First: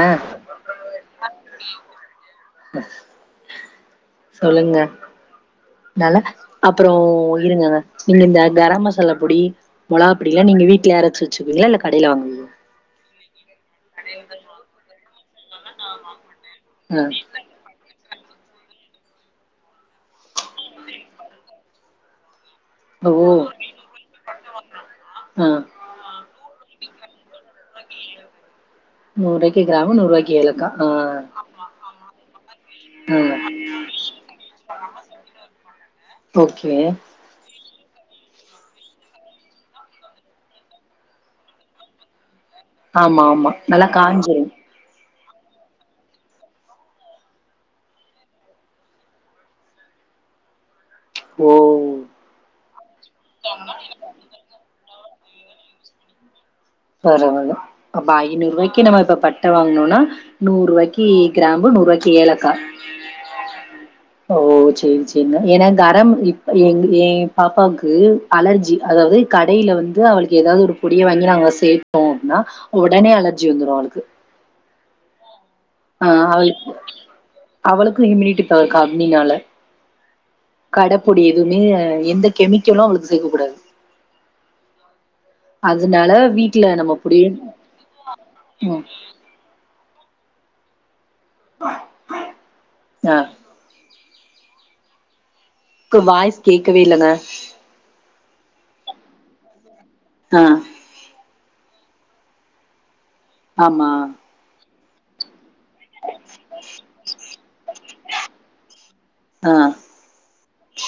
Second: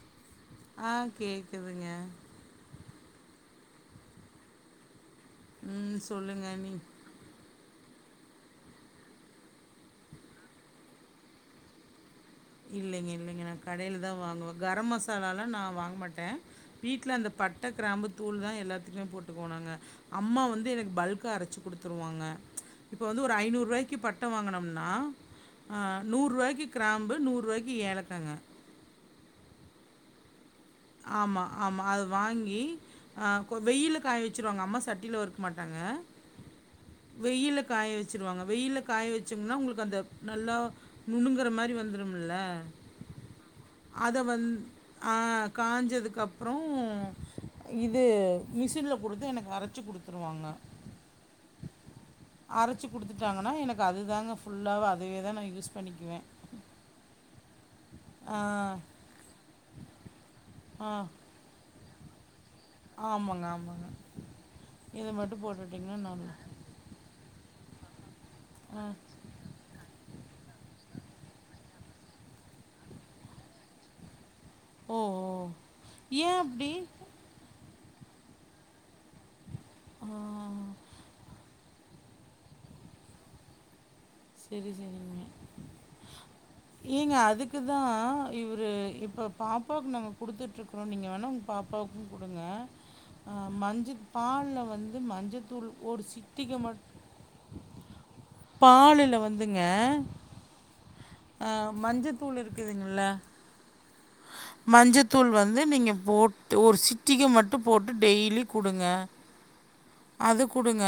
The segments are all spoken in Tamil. ஆ ஆ கேக்குதுங்க அ சொல்லுங்க ம் நல்ல சொல்லுங்க நீ அப்பறோ இருங்கங்க நீங்க இந்த கரம் மசாலா பொடி மொளகா பொடி எல்லா நீங்க வீட்ல அரச்சு வச்சுக்குவீங்களா இல்ல கடையில வாங்குவீங்க இல்லைங்க இல்லைங்க நா கடையில தா வாங்குவே கர மசால்லா நா வாங்க மாட்டே வீட்ல அந்த பட்ட கிராம்பு தூள்தா எல்லாத்துமே போட்டுக்குவோ நாங்க அம்மா வந்து எனக்கு பல்கா அரச்சு குடுத்துருவாங்க இப்ப ஆ வந்து ஓ ஒரு ஐநூற் ரூவாய்க்கு பட்ட வாங்குனம்னா ஆ அ நூற் ரூவாய்க்கி கிராம் ம்பு நூற் ரூவாக்கி ஏலக்காங்க நூற் ரூவாக்கி கிராம்பு நூற் ரூவாக்கி ஏலக்கா ஆ ஆமா ஆமா அது வாங்கி ஆ கோ வெயில்ல காய வச்சுருவாங்க அம்மா சட்டில வருக்க மாட்டாங்க ஓகே வெயில்ல காய வச்சுருவாங்க வெயில்ல காய வச்சம்னா உங்களுக்கு அந்த நல்லா நுணுங்குற மாரி வந்துரும்ல ஆமா ஆமா நல்லா அத காஞ்சிரு வந் அ காஞ்சதுக் அப்றோ இது மிஷின்ல குடுத்து எனக்கு அரச்சு குடுத்துருவாங்க ஓ அரச்சு குடுத்துட்டாங்கனா எனக்கு அதுதாங்க ஃபுல்லாவு அதேதா நா யூஸ் பண்ணிக்குவே பரவால்ல அப்ப ஐநூற் ரூவாய்க்கி நம்ம இப்ப பட்ட வாங்குனோனா நூற் ஆ. ருவாய்க்கி கிராம்பு நூற் ரூவாய்க்கி ஏலக்கா ஆமாங்க, ஆமாங்க. ஓ செரி இத செரிங்க மட்டும் போட்டு ஏனா விட்டீங்கன்னா கரம் நல்லா இப்ப எங்க ஏ பாப்பாவுக்கு அலர்ஜி ஆ. அதாவது கடையில வந்து அவளுக்கு எதாவது ஒரு பொடிய வாங்கி நாங்க ச மைப்போ அப்டினா ஒடனே அலர்ஜி வந்துரு அவளுக்கு ஓ ஓ ஆ ஏன் அப்டி? அவளுக்கு அவளுக்கு இமினிட்டிப் அவளுக் கம்மினால ஆ. கடப் பொடி எதுவுமே எந்தக் கெமிக்கலு அவளுக்கு சேக்க கூடாது செரி செரிங்க அதனால வீட்ல நம்ம ஏங்க பொடி அதுக்கு தா இவுரு ம். இப்போ பாப்பாக்கு நாங்க குடுத்துட்ருக்றோ நீங்க வேணா உங்க பாப்பாக்கு குடுங்க ஆ. அ மஞ்சு பால்ல வந்து மஞ்சத்தூள் க்கு ஒரு வாய்ஸ் சிட்டிக மட் கேக்கவே இல்லங்க பாலுல வந்துங்க ஆ அ மஞ்சத்தூள் இருக்குதுங்கல்ல ஆமா மஞ்சத்தூள் வந்து நீங்க போட் ஒரு சிட்டிக மட்டு போட்டு டெய்லி குடுங்க ஆ. அது குடுங்க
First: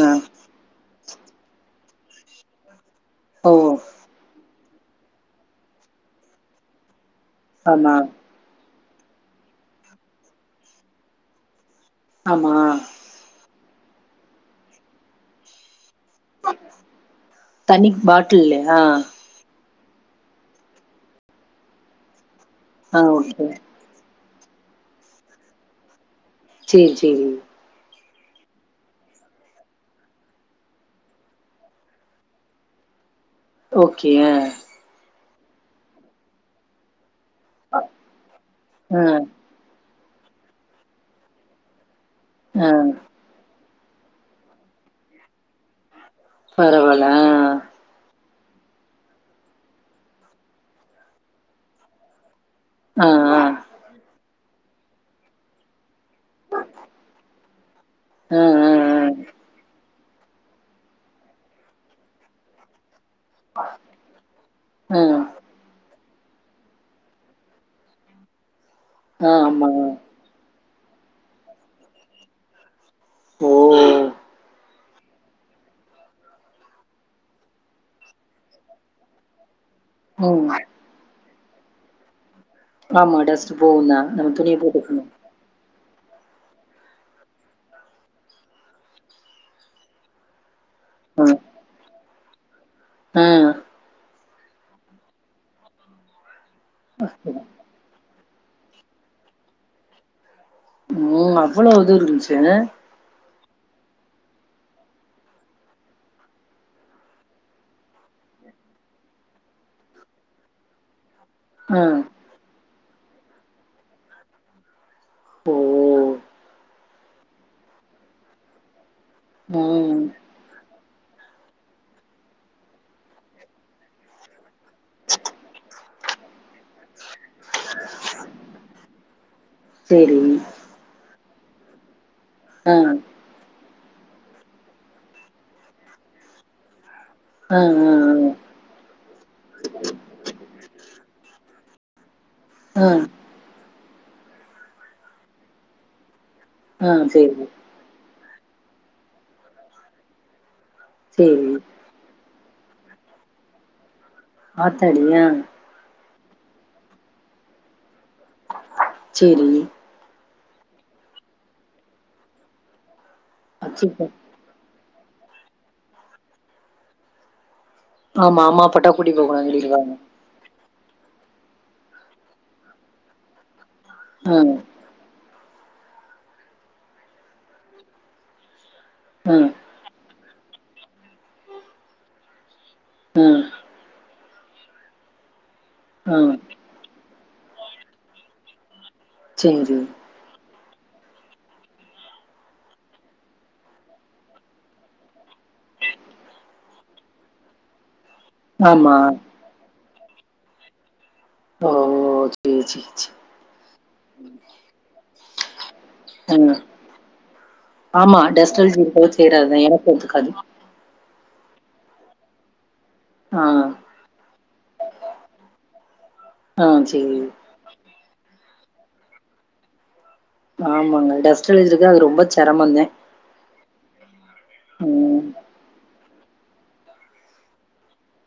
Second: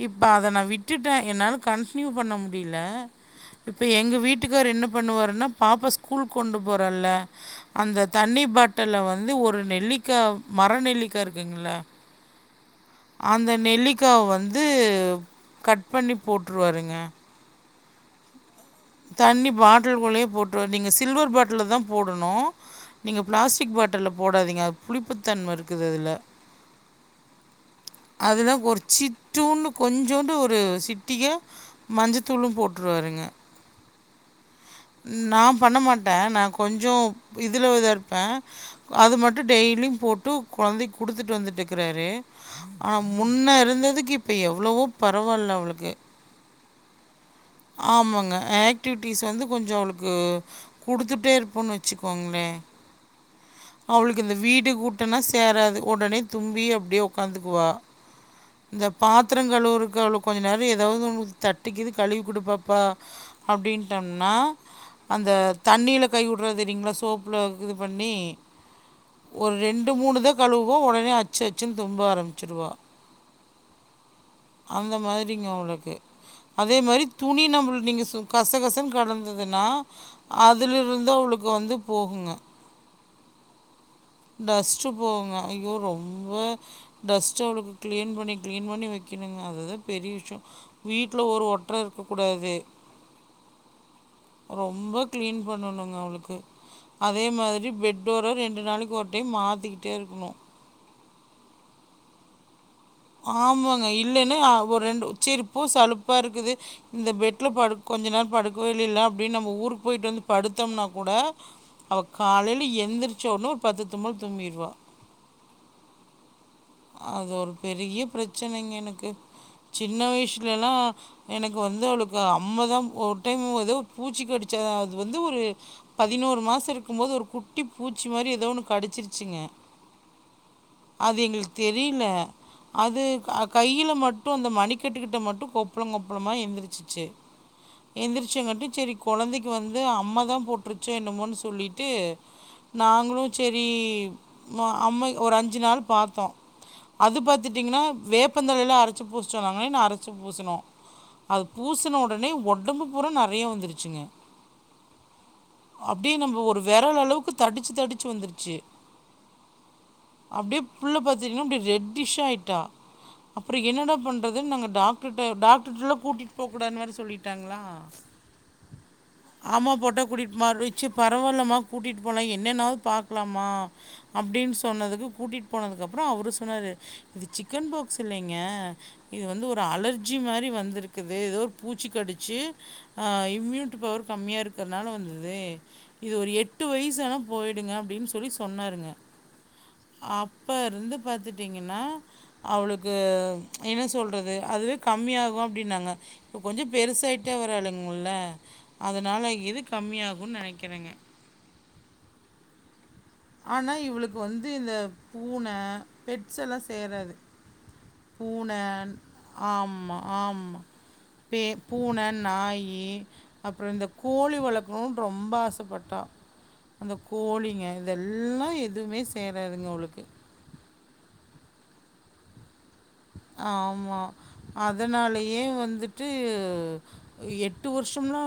ஆ. இப்ப அத நா விட்டுட்டே என்னால கன்டினியூ பண்ண முடில ஓ! இப்ப எங்க வீட்டுக்கார் என்ன பண்ணுவாருன்னா பாப்பா ஸ்கூல் கொண்டு போறல்ல ஆமா. அந்த தண்ணி பாட்டல்ல வந்து ஒரு நெல்லிக்கா மர நெல்லிக்கா இருக்குங்கல்ல ஆமா அந்த நெல்லிக்காவ வந்து கட் பண்ணி போட்ருவாருங்க தண்ணி பாட்டில்லய்யா தண்ணி பாட்டல்குள்ளயே போட்ருவாரு நீங்க சில்வர் பாட்டில் தா போடனு ஆ. நீங்க ஓகே. பிளாஸ்டிக் பாட் டல்ல போடாதீங்க அது புளிப்புத்தன்ம இருக்குது அதுல சேர் சேரி அதுதா ஒரு சிட்டூன்டு கொஞ்சோன்டு ஒரு சிட்டிக மஞ்சத்தூளு போட்ருவாருங்க ஓகே நா பண்ண மாட்டே நா கொஞ்சொ இதுலவுதா இருப்பே ஆ. அது மட்டு டெய்லி போட்டு கொழந்தைக் குடுத்துட்டு வந்துட்டுக்கிறாரு ஆ. ஆனா முன்ன இருந்ததுக்கு இப்ப எவ்ளவோ பரவால்ல அவளுக்கு பரவால்ல ஆ ஆமாங்க ஆக்டிவிட்டீஸ் வந்து கொஞ்சொ அவளுக்கு குடுத்துட்டே இருப்போன் வச்சுக்கோங்ளே ஆ. அவளுக்கு இந்த வீட கூட்டுனா சேராது ஒடனே தும்பி அப்டியே ஒக்காந்துக்குவா ஆ. ஆ. ஆ. இந்த பாத்திரங் கழுவுறக்கு அவள கொஞ்ச நேர எதாவ்து ஒன்னு தட்டிக்கிது கழுவி குடு பாப்பா அப்டின்ட்டம்னா ஆ. ஆ. அந்த ஆ. தண்ணீல கை வுட்றா தெரியுங்ளா சோப்புல இது பண்ணி ஒரு ஆமா. ரெண்டு மூணு தா கழுவுவா ஒடனே அச்சு அச்சுன் தும்ப ஆரம்பிச்சுருவா ஓ அந்த மாதிரிங்க அவளுக்கு அதே மாரி துணி நம்மள் நீங்க சொ கசகசன் கடந்ததுன்னா ம். அதுலெருந்து அவளுக்கு வந்து போகுங்க ஆமா டஸ்ட்டு போவுந்தா டஸ்ட்டு போவுங்க ஐயோ ரொம் ப டஸ்ட்டு அவளுக்கு கிளீன் பண்ணி கிளீன் பண்ணி வக்கெனுங்க அதுதா பெரிய விஷ்யொ ஆ. வீட்ல ஒரு ஒட்ற இருக்கக்கூடாது ஆ ரொம்ப கிளீன் பண்ணணுங்க அவளுக்கு அதே மாதிரி பெட் டோர ரெண்டு நாளைக்கி ஒரு டைம் மாத்திக்கிட்டே இருக்கனு ம் அவ்வளோ இது இருன்ச்சு ஆமாங்க இல்லைனா ஒர் ரெண்டு செரி போ சலுப்பா இருக்குது இந்த பெட்ல படு கொஞ்ச நேர படுக்கவே இல்லைல அப்டின் நம்ம ஊருக் போயிட்டு வந்து படுத்தோம்னா கூட ஆ. அவ காலைல எந்திரிச்சோன ஒரு பத்து தும்மல் தும்மிருவா ஓ அது ஒரு பெரிய பிரச்சனைங்க எனக்கு ம். சின்ன வயசு லெல்லா எனக்கு வந்து அவளுக்கு அம்ம தா ஒரு டைம் எதோ பூச்சி கடிச்சதா அது வந்து ஒரு பதினோரு மாச இருக் கும்போது ஒரு குட்டி பூச்சி மாரி எதோ ஒன்னு கடிச்சிச்சிரருங்க சரி. அது எங்குளுக்கு தெரியல ஆ. அது கா கையில மட்டு அந்த மணிக்கட்டுக்கிட்ட மட்டு கொப்பளம் கொப்பளமா எழுந்திரச்சிச்சு ஆ. ஆ. எந்திரிச்ச மட்டு செரி கொழந்தைக்கு வந்து அம்மா தா போட்டுருச்சோ என்னமோன்னு சொல்லிட்டு ஆ. ஆ. நாங்களு செரி அம்மை ஒரு அஞ்சு நாள் பாத்தோ ஆ. அது சரி, பாத்துட்டீங்கனா வேப்பந்தலையெல்லா அரைச்சி பூஸ்சொன்னாங்களேன்னு அரைச்சி பூசணோ அது சரி. பூசன உடனே உடம்பு பூற நெறையா வந்துருச்சுங்க ஆத்தடியா அப்டியே நம்ம ஒரு விரல அளவுக்கு தடிச்சு தடிச்சு வந்துருச்சி செரி அப்புடியே புள்ள பாத்தீங்னா அப்டி ரெட்டிஷ் ஆயிட்டா அப்புற என்னடா அச்சச்சோ! பண்ற துன்னு நாங்க டாக்டர்ட்ட டாக்டர்ல கூட்டிட்டு போக் கூடாதுன்னு வேற சொல்லிட்டாங்களா ஆமா அம்மா போட்டா கூட்டிட் போக்கூடாதுன் சொல்லிடுவாங்க கூட்டிட்டு மாருச்சி பரவால்லமா கூட்டிட்டு போலா என்னென்னாவது பாக்லாமா ஆ, அப்டின்னு சொன்னதுக்கு கூட்டிட்டு போனதுக்கப்புறோ அவுரு சொன்னாரு இது சிக்கன் பாக்ஸ் இல்லைங்க இது ஆ, வந்து ஒரு அலர்ஜி மாரி வந்திருக்குது ஏதோ ஒரு பூச்சி கடிச்சு ஆ இம்யூனிட் டிபவர் கம்மியா இருக்கிறதுனால வந்தது இது ஆ. ஒரு எட் டு வயசு ஆனா போயிடுங்க அப்டின் சொல்லி சொன்னாருங்க செரி அப்ப இருந்து பாத்துட்டீங்கனா அவளுக்கு என்ன சொல்றது அதுவே கம்மிய ஆகு அப்டின்னாங்க இப்ப கொஞ்ச பெருசாயிட்டே வராளுங்கல்ல ஆமா. அதனால இது கம்மியாகுன்னு நெனைக்கிறேங்க ஓ! சரி, சரி, சரி. ஆனா‌ இவளுக்கு வந்து இந்த பூனை ஆ. பெட்ஸ்ஸொல்லா சேராது ஆமா பூனை டஸ்ட்லர்ஜ்ஜி இருக்கவங்ளுக்கு சேராத்தா எனக்கு ஆமா, ஒத்துக்காது ஆமா. பே பூனை நாயி ஆ, அப்பறோ இந்த கோழி வளக்கணுன் ரொம்ப ஆசைப்பட்டா ஆ அந்த சரி. கோழிங்க இதெல்லா எதுமே சேராதுங்க அவுளுக்கு ஆமாங்க டஸ்ட்லர்ஜி‌ இருக்கா அது ரொம்ப செரமொங்க ஆமா ம், அதனாலயே வந்துட் டு எட்டு வருஷம்லா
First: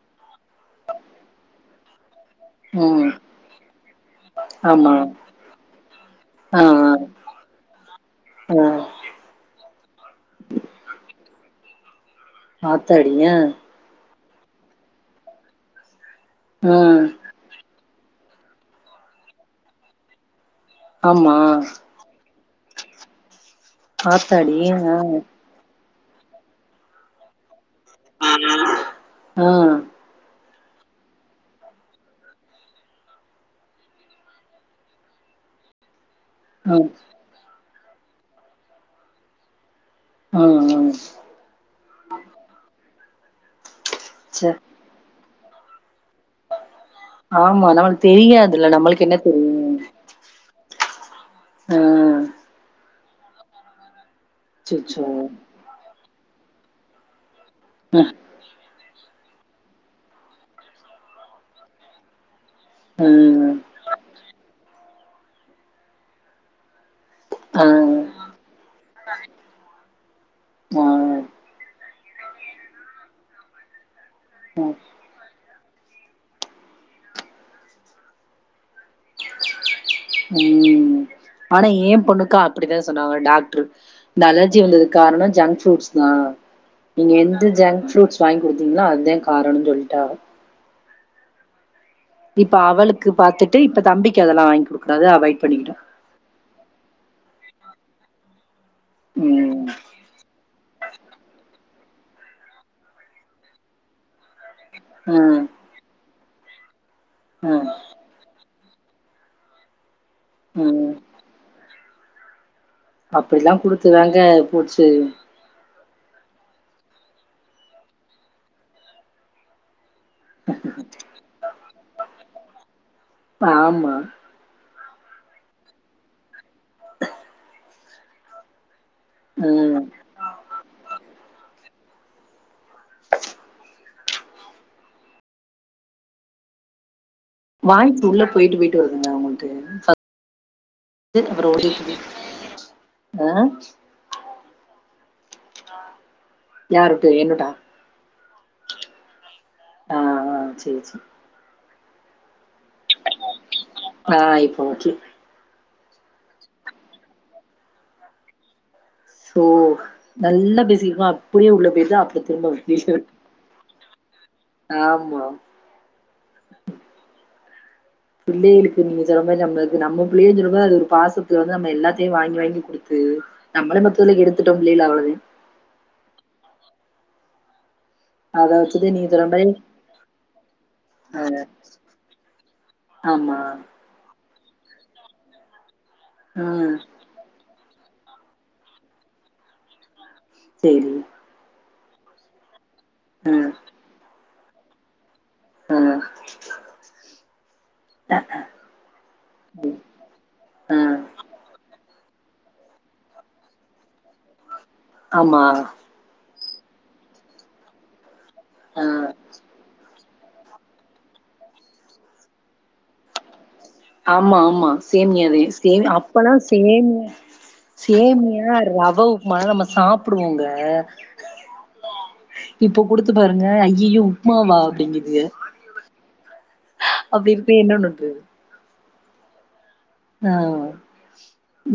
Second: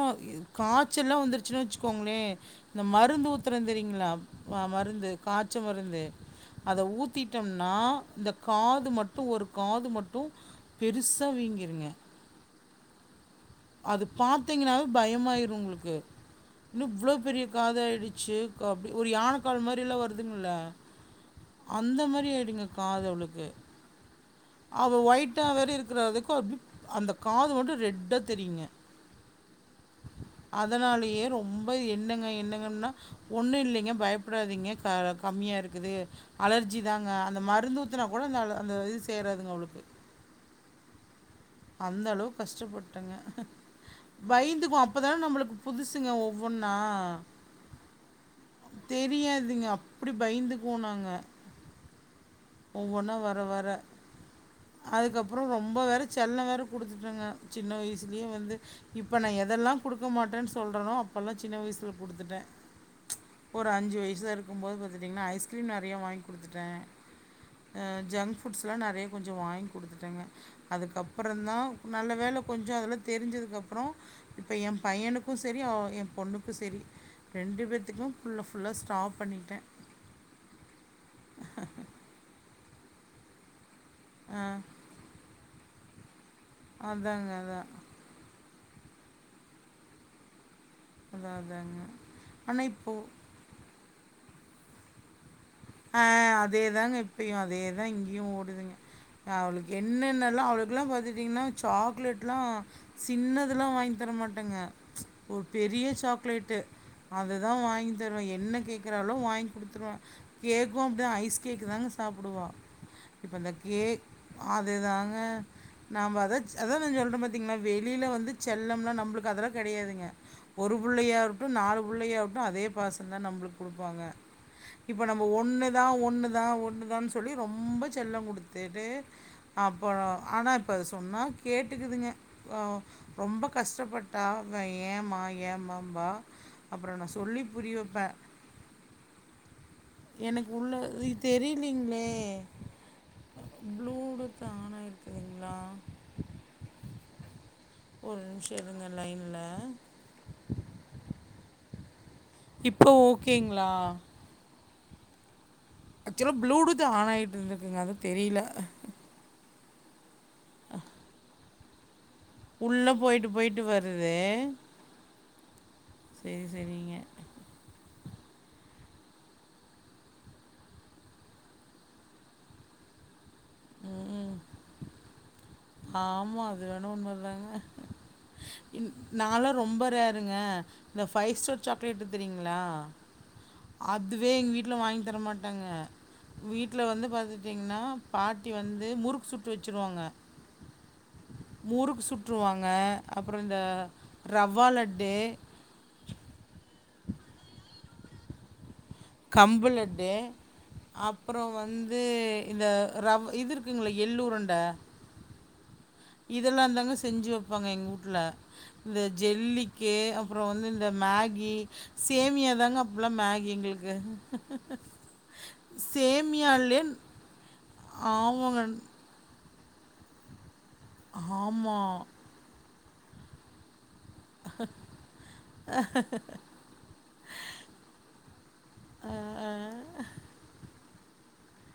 காய்சல்லா வந்துருச்சுன்னு வெச்சுக்கோங்களே இந்த ம். மருந்து ஊத்துற தெரியீங்களா ஆமா. மருந்து காய்ச்ச மருந்து ஆ, அத ஆ, ஊத்திட்டம்னா இந்த ஆ. காது மட்டு ஒரு மட்டு பெருசா வீங்கிருங்க ஆத்தாடி ஏ அது பாத்தீங்ன்னாவே பயமாயிரூ உங்குளுக்கு ஆ. ன்ன இவ்ளோ பெரிய காத ஆயிடுச்சு அப்டி ஒரு யானைக்கால் மாரில்லா வருதுங்கல்ல ஆமா. அந்த மாரி அயிடுங்க காது அவுளுக்கு ஆத்தாடி ஆ குண்டா வேற இருக்கிறதுக்கு அப்டி அந்த காது மட்டு ரெட்டா தெரியுங்க ஆ, ஆ, அதனாலயே ரொம்ப என்னங்க என்னங்கன்னா ஒண்ணு இல்லிங்க பயப்படாதீங்க கம்மியா இருக்குது ஆ, அலர்ஜி தாங்க அந்த மருந்து ஊத்துனா கூட அந்த அந்த இது சேறாதுங்க அவளுக்கு ஆன் ஆன் அந்த அளவு கஷ்டப்பட்டங்க ச்சே! பய்ந்துக்வோ அப் இப்பதா நம்மளுக்கு புதுசுங்க ஓ ஆமா நம்மளுக்கு தெரியாதுல நம்மளுக் என்ன தெரியும் அப்டி பயந்துக்வோ நாங்க அ ம் ஒவ்வொன்னா வர வர அச்சச்சோ அதுக்கப்பறம் ரொம்ப வேற செல்லம் வேற குடுத்துட்டங்க சின்ன ம் வய்சுலயே வந்து இப்போ நா எதெல்லாம் குடுக்க மாட்டேன்னு சொல்கிறேனோ அப்போல்லாம் சின்ன வயசில குடுத்துட்டேன் ம் ஒரு அஞ்சு வயசா இருக்கும் போது பாத்துட்டிங்கன்னா ஐஸ்கிரீம் நெறைய வாங்கி குடுத்துட்டேன் ஆ ஆ அ ஜங்க் ஃபுட்ஸ்லா நெறைய கொஞ்சம் வாங்கி குடுத்துட்டங்க ம் அதுக்கப்பறம் தான் நல்ல வேல கொஞ்சோ அதலா தெரிஞ்சதுக்கப்பறம் இப்போ என் பையனுக் க்கும் செரி என் பொண்ணுக்கு செரி ரெண்டு பேத்துக்கும் ஃபுல்ல ஃபுல்லா ஸ்டாப் பண்ணிட்டேன் ம் ஆனா ஏன் பொண்ணுக்கு அப்டி தா சொன்னாங்க டாக்ட்ரு இந்த அ அலர்ஜி வந்தது காரணம் ஜங்க் ஃபுட்ஸ் தா நீங்க அதாங்க எந்த அதான். ஜங்க் ஃப்ரூட்ஸ் வாங்கி குடுத்தீங்களோ அதுதா காரணனு சொல்ட்டாங்க அதா அதாங்க இப்ப ஆனா இப்போ அவளுக்கு பாத்துட்டு இப்ப தம்பிக்கு அதெல்லா வாங்கி கொடுக்கறத அவாய்ட் பண்ணிட்டே அ அதேதாங்க இப்பயு அதே தா இங்கயு ஓடுதுங்க ம் அவளுக் என்னன்னல்லா அவளுக்குல்லா பாத்துட்டீங்ன்னா சாக்லேட்லா சின்னதுலா வாங்கி தரமாட்டேங்க ஒரு ம் பெரிய சாக்லேட்டு அததா ம் வாங்கி தருவே என்ன கேக்குறாலோ வாங்கி குடுத்துருவன் கேக்கும் ம் அப்டிதா ஐஸ் கேக் தாங்க சாப்டுவா அப்டிலா குடுத்து தாங்க போச்சி அதுதாங்க நாம அதா அதான் நா சொல்றன் பாத்தீங்கன்னா வெளியில வந்து செல்லம்னா நம்ளுக்கு அதெல்லா கெடையாதுங்க ஒரு புள்ளையாவுட்டு நாலு புள்ளையாவுட்டு அதே பாசந்தா நம்மளுக்கு ஆமா குடுப்பாங்க இப்ப நம்ம ஒண்ணுதா ஒண்ணுதா ஒண்ணுதான்னு சொல்லி ரொம்ப செல்லம் குடுத்துட்டு ம் அப்பறோம் ஆனா இப்ப சொன்னா கேட்டுக்குதுங்க அ ரொம்ப கஷ்டப்பட் டா ஏமா ஏமாம்பா அப்றோ நா சொல்லிப் வாய்ஸ்ஸு உள்ள போயிட்டு போயிட்டு வருதுங்க உங்களுக்கு எனக்கு உள்ள ஃபஸ்ட்டு அப்றோ தெரிலிங்ளே ஆ ப்ளூடூத் தானா இருக்றீங்ளா யாருட்டு என்னுட்டா ஒரு நிம்ஷம் இருங்க லைன்ல ஆ ஆ சேர் சேர் இப்போ ஓகேங்ளா ஆன் இப்ப ஓகே ஆக்சுவலோ ப்ளூடூத் ஆன் ஆகிட்டு இருந்துக்குங்க அதா தெரில சோ நல்லா பேசிருக்கோம் அப்டியே உள்ள போய்ட்டு அப்டி உள்ள போயிட்டு போயிட்டு வருது ஆமா சேர் சேரிங்க பிள்ளைகளுக்கு நீங்க சொன்ன மாரி நம்மளுக்கு நம்ம பிள்ளையு சொல்லும்போது அது ஒரு பாசத்துல வந்து நம்ம எல்லாத்தையு வாங்கி வாங்கி குடுத்து நம்மளே மொத்தத்துல்ல கெடுத்துட்டோ பிள்ளைகள அவ்ளோதே ஆமா அது வேணா உண்ம தாங்க அத இன் வச்சுட்டு நீங்க சொல்ற மாரி நாலா ரொம்ப ரேருங்க இந்த அ ஃபைவ் ஸ்டார் சாக்லேட் தெரியுங்ளா ஆமா அதுவே எங்க வீட்ல வாங்கி தரமாட்டாங்க ம். வீட்ல வந்து பாத்து ட்டீங்னா பாட்டி வந்து முறுக்கு சுட்டு வச்சுருவாங்க சேரி முறுக்கு சுற்றுருவாங்க அப்பறோ ம். இந்த ரவா லட்டு ஆ அ. கம்பு லட்டு அ. அப்பறோ வந்து இந்த ரவ் இது இருக்குங்கள எல்லுருண்ட ஆமா இதெல்லாந்தாங்க செஞ்சு வெப்பாங்க எங்க வூட்ல அ. இந்த ஜெல்லிக்கே அப்பறோ வந்து இந்த மேகி சேமியா தாங்க அப்பலா மேகி எங்களுக் ஆமா ஆமா சேமியாதே சே அப்பல்லா சேமியாலே சேமியா சேமியா ஆமாங்க. ரவ உப்மால நம்ம சாப்புடுவோங்க ஆமா இப்ப குடுத்து பாருங்க அய்யய உப்மாவா அப்டிங்கிதுக அப்டி இருப்ப என்னன்னுது அ, ஆ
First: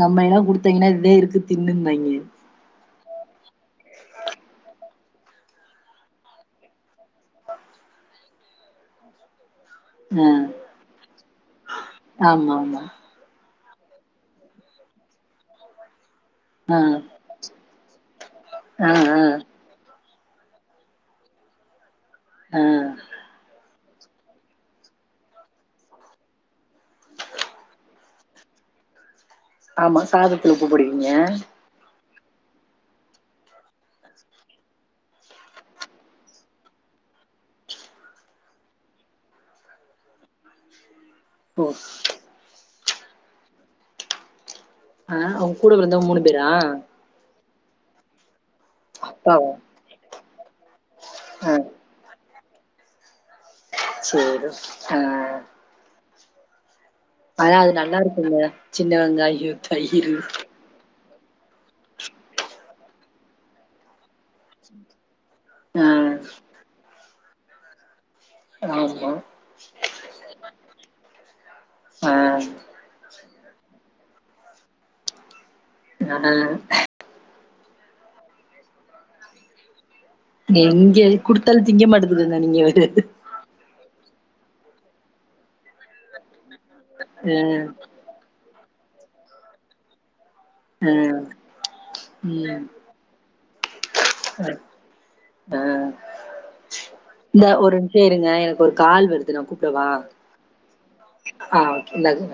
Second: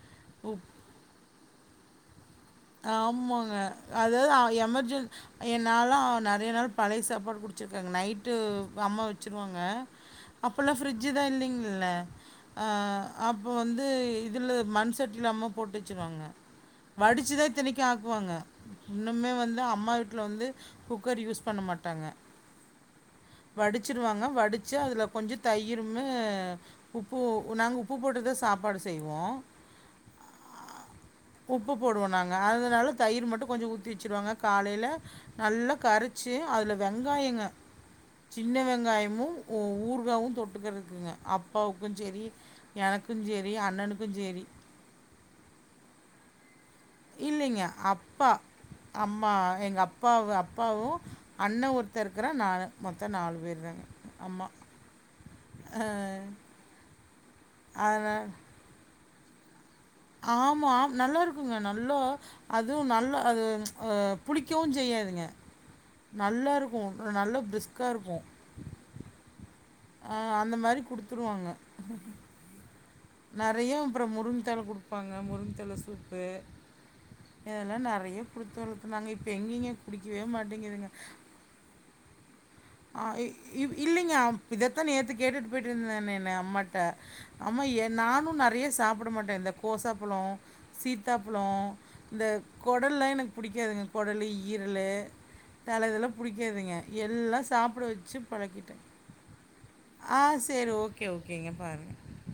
நம்ம என்னா அ. குடுத்தீங்கன்னா இதே இருக்கு திண்ணும்பாய்ங்க ஆமாங்க அதாவது எமர்ஜென் ஏ நாலா நெறைய நாள் பழைய சாப்பாடு குடுச்சுருக்கேங்க நைட்டு அம்மா வச்சுருவாங்க ஆ. அப்பல்லா ஃபிரிட்ஜு தா இல்லைங்கல்ல ஆமா, அ ஆமா. அப்ப வந்து இதுல மண் சட்டில அம்மா போட்டு வச்சுருவாங்க ஆ சிதாய்தன்னைக்கி ஆக்குவாங்க ஆ, ஆ, இன்னுமே வந்து அம்மா வீ வீட்ல வந்து குக்கர் யூஸ் பண்ண மாட்டாங்க அ வடுச்சுருவாங்க வடுச்சு அதுல கொஞ்சொ தயிரும்மு உப்பு நாங்க உப்பு போட்டுதா சாப்பாடு செய்வோ ஆமா சாதத்துல உப்பு போடுவீங்க உப்பு போடுவோ நாங்க அதுனால தயிர் மட்டு கொஞ்ச ஊத்தி வச்சுருவாங்க காலேல நல்லா கரைச்சு அதுல வெங்காயங்க சின்ன வெங்காயமு ஊ ஊர்காவு தொட்டுக்கறக்குங்க ஓ! அப்பாவுக்கு சேரி எனக்கு சேரி அண்ணனுக்கு சேரி அ ஒங்க கூட பொறந்தவங்க மூணு பேரா இல்லைங்க அப்பா அம்மா அப்பாவா? எங்க அப்பாவு அப்பாவு ஆ. அண்ணே ஒரு த்த இருக்கறா நானு மொத்த நாலு பேர் தாங்க சேரி அ அ ஆனா அது நல்லா இருக்குங்க சின்ன வெங்காயோ தயிரு ஆம் நல்லா இருக்குங்க நல்லா அதுவு நல்லா அது ஆ புளிக்கவு செய்யாதுங்க ஆ நல்லா இருக்கு நல்ல பிரிஸ்க்கா இருக்கு ராமா ஆ அந்த மாரி குடுத்துருவாங்க ஆ நறைய அப்புறம் முருங்க தல குடுப்பாங்க முருங்க தல சூப்பு ஆனா இதெல்லா நறைய புடுத்து வளர்த்தனாங்க இப்ப எங்கிங்க குடிக்கவே மாட் நெங்கள் குடுத்தால் திங்க மாட்டுதுன்னா நீங்க வ ஆ இ வ் இல்லீங்க அம் இதத்த நீ ஏத்து கேட்டுட்டு போயிட்டு இருந்த நானே என்ன அம்மாட் த ஆ ஆமா நானு நறைய சாப்ட மாட்ட இந்த கோசாப்பழோ இந்த ஆ சித்தா பழோ இந்த ம் குடல்லா எனக்கு பிடிக்காதுங்க குடலு ஆ ஈரலு ஆ. தல இதெல்லா புடிக்காதுங்க எல்லா இந்த ஒரு சாப்ட நிமிஷோ வச்சு இருங்க எனக்கு பழக்கிட்ட ஒரு கால் வருது நா கூப்டவா ஆ சேரி ஓகே ஓகேங்க ஆ ஓகே பாருங்க இந்தாங்க